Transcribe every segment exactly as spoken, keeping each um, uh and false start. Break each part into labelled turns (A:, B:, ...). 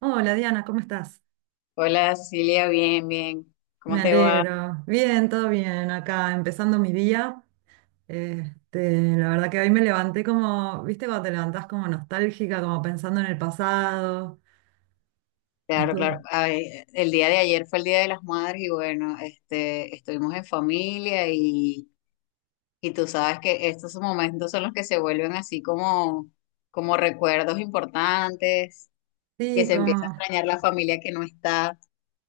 A: Hola Diana, ¿cómo estás?
B: Hola, Silvia, bien, bien.
A: Me
B: ¿Cómo te va?
A: alegro. Bien, todo bien acá, empezando mi día. Este, la verdad que hoy me levanté como, viste, cuando te levantás como nostálgica, como pensando en el pasado.
B: Claro,
A: Estuve,
B: claro. Ay, el día de ayer fue el Día de las Madres y bueno, este, estuvimos en familia y, y tú sabes que estos momentos son los que se vuelven así como, como recuerdos importantes, que
A: sí,
B: se empieza a
A: como,
B: extrañar la familia que no está.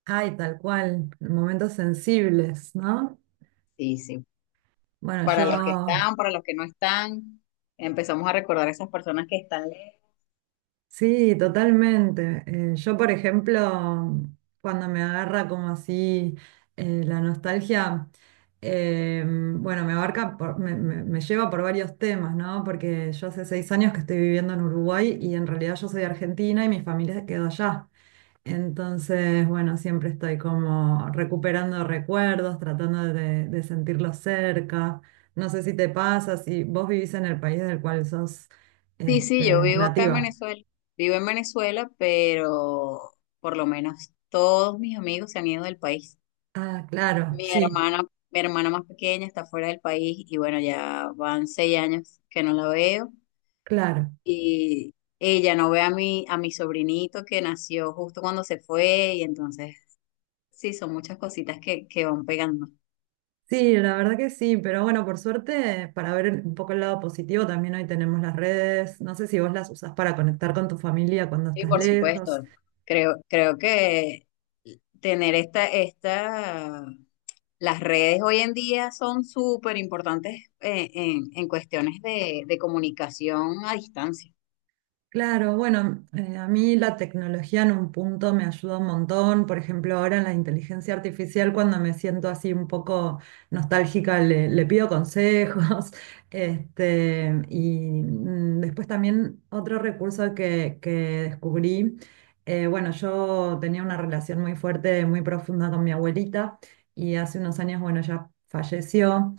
A: ay, tal cual, momentos sensibles, ¿no?
B: Sí, sí.
A: Bueno,
B: Para
A: yo.
B: los que están, para los que no están, empezamos a recordar a esas personas que están lejos.
A: Sí, totalmente. Eh, yo, por ejemplo, cuando me agarra como así eh, la nostalgia, eh, bueno, me abarca, por- me, me- me lleva por varios temas, ¿no? Porque yo hace seis años que estoy viviendo en Uruguay, y en realidad yo soy argentina y mi familia se quedó allá. Entonces, bueno, siempre estoy como recuperando recuerdos, tratando de, de sentirlos cerca. No sé si te pasa, si vos vivís en el país del cual sos,
B: Sí,
A: este,
B: sí, yo vivo acá en
A: nativa.
B: Venezuela, vivo en Venezuela, pero por lo menos todos mis amigos se han ido del país.
A: Ah, claro,
B: Mi
A: sí,
B: hermana, mi hermana más pequeña está fuera del país y bueno, ya van seis años que no la veo
A: claro.
B: y ella no ve a mi, a mi sobrinito que nació justo cuando se fue y entonces sí, son muchas cositas que, que van pegando.
A: Sí, la verdad que sí, pero bueno, por suerte, para ver un poco el lado positivo, también hoy tenemos las redes. No sé si vos las usás para conectar con tu familia cuando
B: Y
A: estás
B: por
A: lejos.
B: supuesto, creo, creo que tener esta, esta las redes hoy en día son súper importantes eh, en, en cuestiones de, de comunicación a distancia.
A: Claro, bueno, eh, a mí la tecnología en un punto me ayuda un montón. Por ejemplo, ahora en la inteligencia artificial, cuando me siento así un poco nostálgica, le, le pido consejos. Este, y mm, después también otro recurso que, que descubrí, eh, bueno, yo tenía una relación muy fuerte, muy profunda con mi abuelita, y hace unos años, bueno, ella falleció.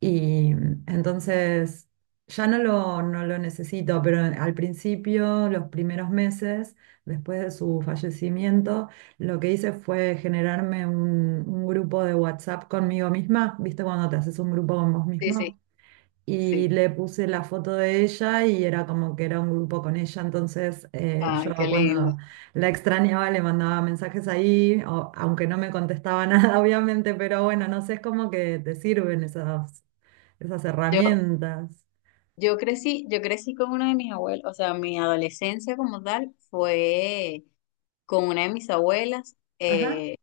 A: Y mm, entonces ya no lo, no lo necesito, pero al principio, los primeros meses, después de su fallecimiento, lo que hice fue generarme un, un grupo de WhatsApp conmigo misma, ¿viste? Cuando te haces un grupo con vos
B: Sí, sí.
A: mismo. Y
B: Sí,
A: le puse la foto de ella, y era como que era un grupo con ella. Entonces, eh,
B: ay,
A: yo
B: qué lindo.
A: cuando la extrañaba le mandaba mensajes ahí, o- aunque no me contestaba nada, obviamente, pero bueno, no sé, es como que te sirven esas, esas
B: Yo,
A: herramientas.
B: yo crecí, yo crecí con una de mis abuelas, o sea, mi adolescencia como tal fue con una de mis abuelas.
A: Ajá.
B: eh,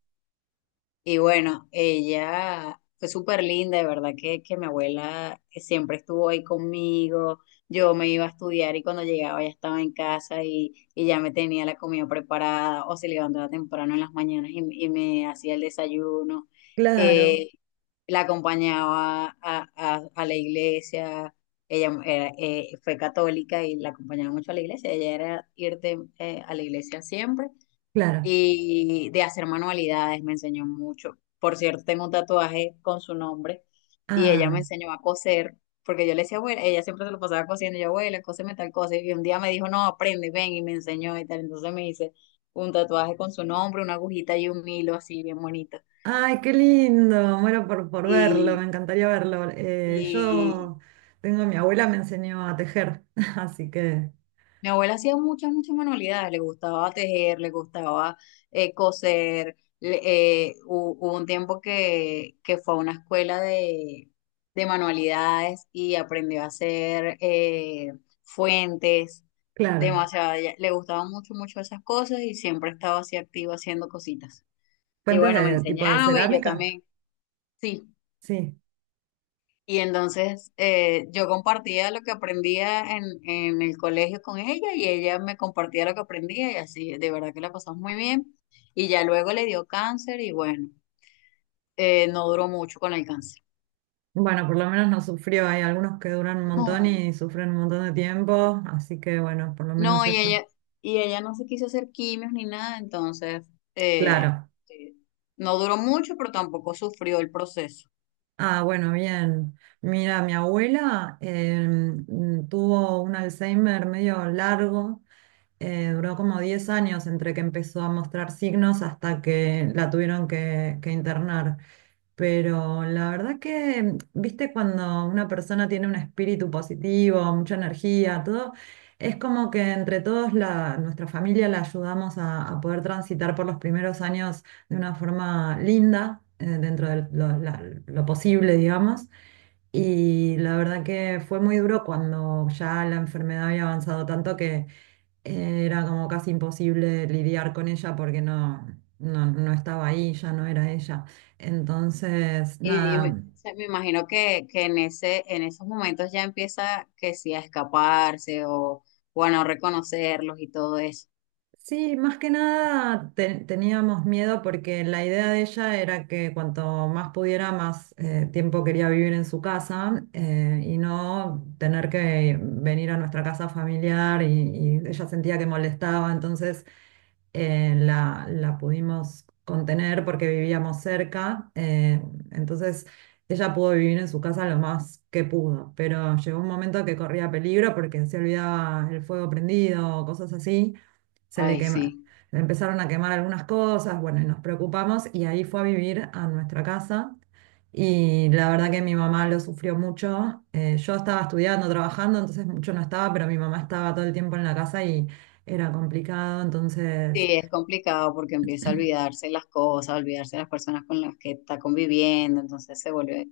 B: Y bueno, ella fue súper linda, de verdad que, que mi abuela siempre estuvo ahí conmigo. Yo me iba a estudiar y cuando llegaba ya estaba en casa y, y ya me tenía la comida preparada o se levantaba temprano en las mañanas y, y me hacía el desayuno.
A: Claro,
B: Eh, la acompañaba a, a- a la iglesia. Ella era, eh, fue católica y la acompañaba mucho a la iglesia. Ella era irte eh, a la iglesia siempre
A: claro.
B: y de hacer manualidades, me enseñó mucho. Por cierto, tengo un tatuaje con su nombre y ella me
A: Ah,
B: enseñó a coser, porque yo le decía, abuela, ella siempre se lo pasaba cosiendo, y yo, abuela, cóseme tal cosa, y un día me dijo, no, aprende, ven, y me enseñó y tal, entonces me hice un tatuaje con su nombre, una agujita y un hilo así bien bonito.
A: ay, qué lindo. Muero por, por verlo, me
B: Y,
A: encantaría verlo. Eh,
B: y
A: yo tengo, mi abuela me enseñó a tejer, así que,
B: Mi abuela hacía muchas, muchas manualidades, le gustaba tejer, le gustaba eh, coser. le- eh, hu- hubo un tiempo que, que fue a una escuela de, de manualidades y aprendió a hacer eh, fuentes,
A: claro.
B: demasiado. ella- Le gustaban mucho, mucho esas cosas y siempre estaba así activa haciendo cositas. Y
A: Fuentes
B: bueno, me
A: de tipo de
B: enseñaba y yo
A: cerámica,
B: también, sí.
A: sí.
B: Y entonces eh, yo compartía lo que aprendía en, en el colegio con ella y ella me compartía lo que aprendía y así, de verdad que la pasamos muy bien. Y ya luego le dio cáncer y bueno, eh, no duró mucho con el cáncer.
A: Bueno, por lo menos no sufrió. Hay algunos que duran un montón
B: No,
A: y sufren un montón de tiempo, así que bueno, por lo menos
B: no, y
A: eso.
B: ella, y ella no se quiso hacer quimios ni nada, entonces eh,
A: Claro.
B: eh, no duró mucho, pero tampoco sufrió el proceso.
A: Ah, bueno, bien. Mira, mi abuela em, tuvo un Alzheimer medio largo. Eh, duró como diez años entre que empezó a mostrar signos hasta que la tuvieron que, que internar. Pero la verdad que, viste, cuando una persona tiene un espíritu positivo, mucha energía, todo, es como que entre todos la, nuestra familia la ayudamos a, a poder transitar por los primeros años de una forma linda, eh, dentro de lo, la- lo posible, digamos. Y la verdad que fue muy duro cuando ya la enfermedad había avanzado tanto que eh, era como casi imposible lidiar con ella porque no, no, no estaba ahí, ya no era ella. Entonces,
B: Y me, o
A: nada,
B: sea, me imagino que, que en ese, en esos momentos ya empieza que sí a escaparse o, o a no reconocerlos y todo eso.
A: sí, más que nada te- teníamos miedo porque la idea de ella era que cuanto más pudiera, más eh, tiempo quería vivir en su casa, eh, y no tener que venir a nuestra casa familiar, y y ella sentía que molestaba, entonces eh, la, la pudimos contener porque vivíamos cerca, eh, entonces ella pudo vivir en su casa lo más que pudo, pero llegó un momento que corría peligro porque se olvidaba el fuego prendido, cosas así, se le
B: Ay, sí.
A: quema- le empezaron a quemar algunas cosas, bueno, y nos preocupamos, y ahí fue a vivir a nuestra casa. Y la verdad que mi mamá lo sufrió mucho. Eh, yo estaba estudiando, trabajando, entonces mucho no estaba, pero mi mamá estaba todo el tiempo en la casa, y era complicado. Entonces
B: Sí, es complicado porque empieza a olvidarse las cosas, a olvidarse las personas con las que está conviviendo, entonces se vuelve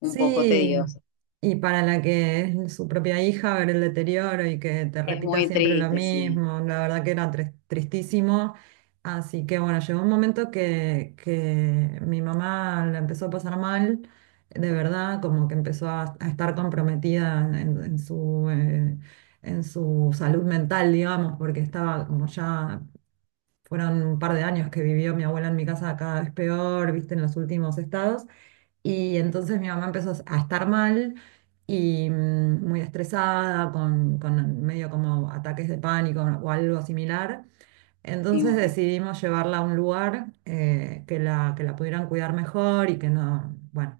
B: un poco
A: sí,
B: tedioso.
A: y para la que es su propia hija, ver el deterioro y que te
B: Es
A: repita
B: muy
A: siempre lo
B: triste, sí.
A: mismo, la verdad que era tris- tristísimo. Así que bueno, llegó un momento que, que mi mamá la empezó a pasar mal, de verdad, como que empezó a, a estar comprometida en, en- en su, eh, en su salud mental, digamos, porque estaba como ya, fueron un par de años que vivió mi abuela en mi casa cada vez peor, viste, en los últimos estados. Y entonces mi mamá empezó a estar mal y mm, muy estresada, con, con medio como ataques de pánico o algo similar.
B: Me
A: Entonces
B: imagino.
A: decidimos llevarla a un lugar, eh, que la, que la pudieran cuidar mejor, y que no, bueno,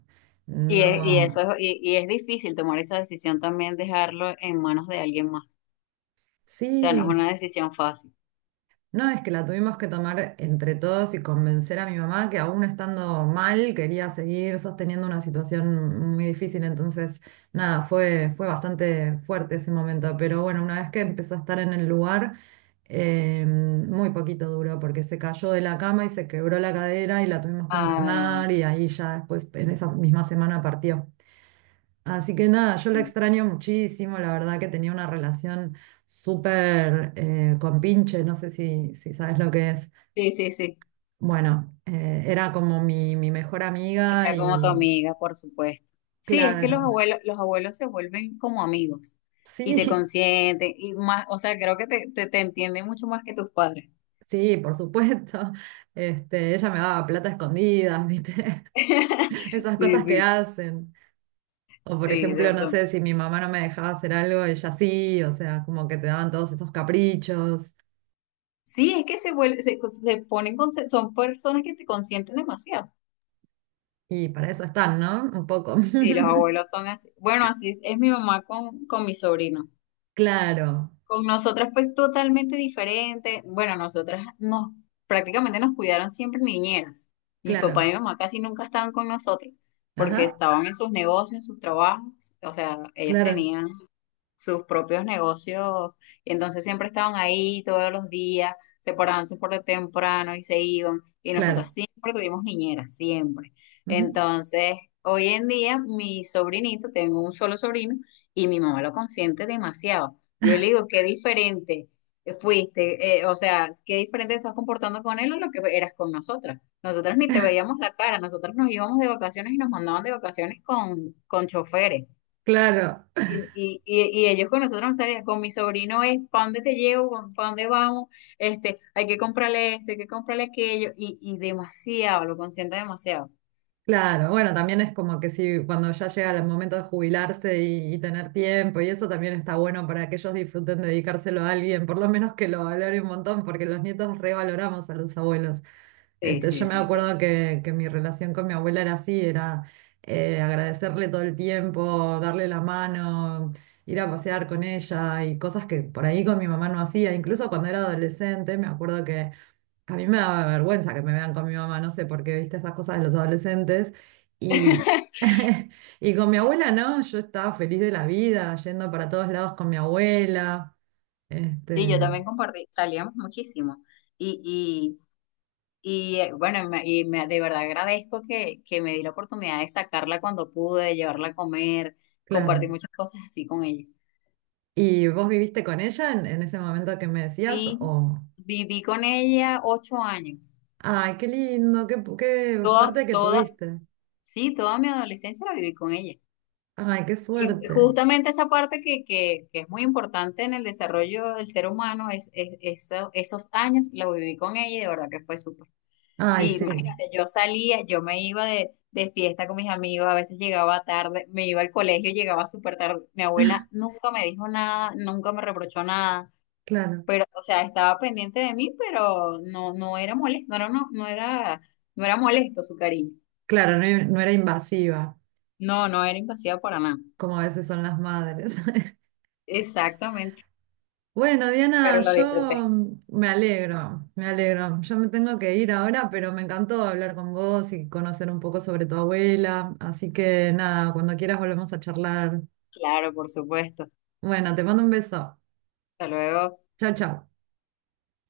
B: Y, es- y eso
A: no.
B: es, y, y es difícil tomar esa decisión también, dejarlo en manos de alguien más. O sea, no es
A: Sí.
B: una decisión fácil.
A: No, es que la tuvimos que tomar entre todos y convencer a mi mamá que aún estando mal quería seguir sosteniendo una situación muy difícil. Entonces, nada, fue, fue bastante fuerte ese momento. Pero bueno, una vez que empezó a estar en el lugar, eh, muy poquito duró porque se cayó de la cama y se quebró la cadera, y la tuvimos que internar,
B: Ay,
A: y ahí ya después, en esa misma semana, partió. Así que nada, yo la
B: sí,
A: extraño muchísimo, la verdad que tenía una relación súper eh, con Pinche, no sé si, si sabes lo que es.
B: sí, sí.
A: Bueno, eh, era como mi, mi mejor amiga,
B: Era como tu
A: y
B: amiga, por supuesto. Sí, es que los
A: claro,
B: abuelos, los abuelos se vuelven como amigos y te
A: sí,
B: consienten y más, o sea, creo que te, te, te entienden mucho más que tus padres.
A: sí, por supuesto. Este, ella me daba plata escondida, ¿viste? Esas
B: Sí,
A: cosas que
B: sí,
A: hacen. O por
B: sí, se-
A: ejemplo, no sé,
B: son-
A: si mi mamá no me dejaba hacer algo, ella sí, o sea, como que te daban todos esos caprichos,
B: sí, es que se vuelven, se, se ponen, con- son personas que te consienten demasiado.
A: y para eso están, ¿no? Un poco.
B: Sí, los abuelos son así. Bueno, así es, es mi mamá con, con mi sobrino.
A: Claro,
B: Con nosotras fue totalmente diferente. Bueno, nosotras nos prácticamente nos cuidaron siempre niñeras. Mi papá
A: claro,
B: y mi mamá casi nunca estaban con nosotros porque
A: ajá,
B: estaban en sus negocios, en sus trabajos. O sea, ellos
A: claro,
B: tenían sus propios negocios y entonces siempre estaban ahí todos los días, se paraban súper temprano y se iban y nosotras
A: claro,
B: siempre tuvimos niñeras, siempre.
A: ujú,
B: Entonces, hoy en día mi sobrinito, tengo un solo sobrino y mi mamá lo consiente demasiado. Yo le digo, qué diferente fuiste, eh, o sea, qué diferente estás comportando con él a lo que eras con nosotras. Nosotras ni te veíamos la cara, nosotras nos íbamos de vacaciones y nos mandaban de vacaciones con, con choferes.
A: claro.
B: Y, y, y- y ellos con nosotros no salían, con mi sobrino es, ¿para dónde te llevo? ¿Para dónde vamos? Este, hay que comprarle esto, hay que comprarle aquello, y, y demasiado, lo consiente demasiado.
A: Claro, bueno, también es como que si cuando ya llega el momento de jubilarse y, y tener tiempo y eso, también está bueno para que ellos disfruten de dedicárselo a alguien, por lo menos que lo valore un montón, porque los nietos revaloramos a los abuelos.
B: Sí,
A: Este,
B: sí,
A: yo me
B: sí, eso sí.
A: acuerdo que, que mi relación con mi abuela era así, era eh, agradecerle todo el tiempo, darle la mano, ir a pasear con ella, y cosas que por ahí con mi mamá no hacía. Incluso cuando era adolescente, me acuerdo que a mí me daba vergüenza que me vean con mi mamá, no sé por qué, viste esas cosas de los adolescentes. Y y con mi abuela, no, yo estaba feliz de la vida, yendo para todos lados con mi abuela.
B: Sí, yo
A: Este,
B: también compartí, salíamos muchísimo. Y, y, y eh, bueno, me- y me- de verdad agradezco que, que me di la oportunidad de sacarla cuando pude, llevarla a comer,
A: claro.
B: compartí muchas cosas así con ella.
A: ¿Y vos viviste con ella en, en ese momento que me decías?
B: Sí,
A: O,
B: viví con ella ocho años.
A: ay, qué lindo, qué, pu- qué
B: Toda,
A: suerte que
B: toda,
A: tuviste.
B: sí, toda mi adolescencia la viví con ella.
A: Ay, qué
B: Y
A: suerte.
B: justamente esa parte que, que, que es muy importante en el desarrollo del ser humano, es, es- eso- esos años lo viví con ella y de verdad que fue súper.
A: Ay,
B: Y
A: sí,
B: imagínate, yo salía, yo me iba de, de fiesta con mis amigos, a veces llegaba tarde, me iba al colegio, llegaba súper tarde. Mi abuela nunca me dijo nada, nunca me reprochó nada,
A: claro.
B: pero, o sea, estaba pendiente de mí, pero no, no era molesto, no era, no, no era, no era molesto su cariño.
A: Claro, no, no era invasiva,
B: No, no era invasiva para nada.
A: como a veces son las madres.
B: Exactamente,
A: Bueno, Diana,
B: pero la disfruté.
A: yo mm, me alegro, me alegro. Yo me tengo que ir ahora, pero me encantó hablar con vos y conocer un poco sobre tu abuela. Así que nada, cuando quieras volvemos a charlar.
B: Claro, por supuesto.
A: Bueno, te mando un beso.
B: Hasta luego.
A: Chao, chao.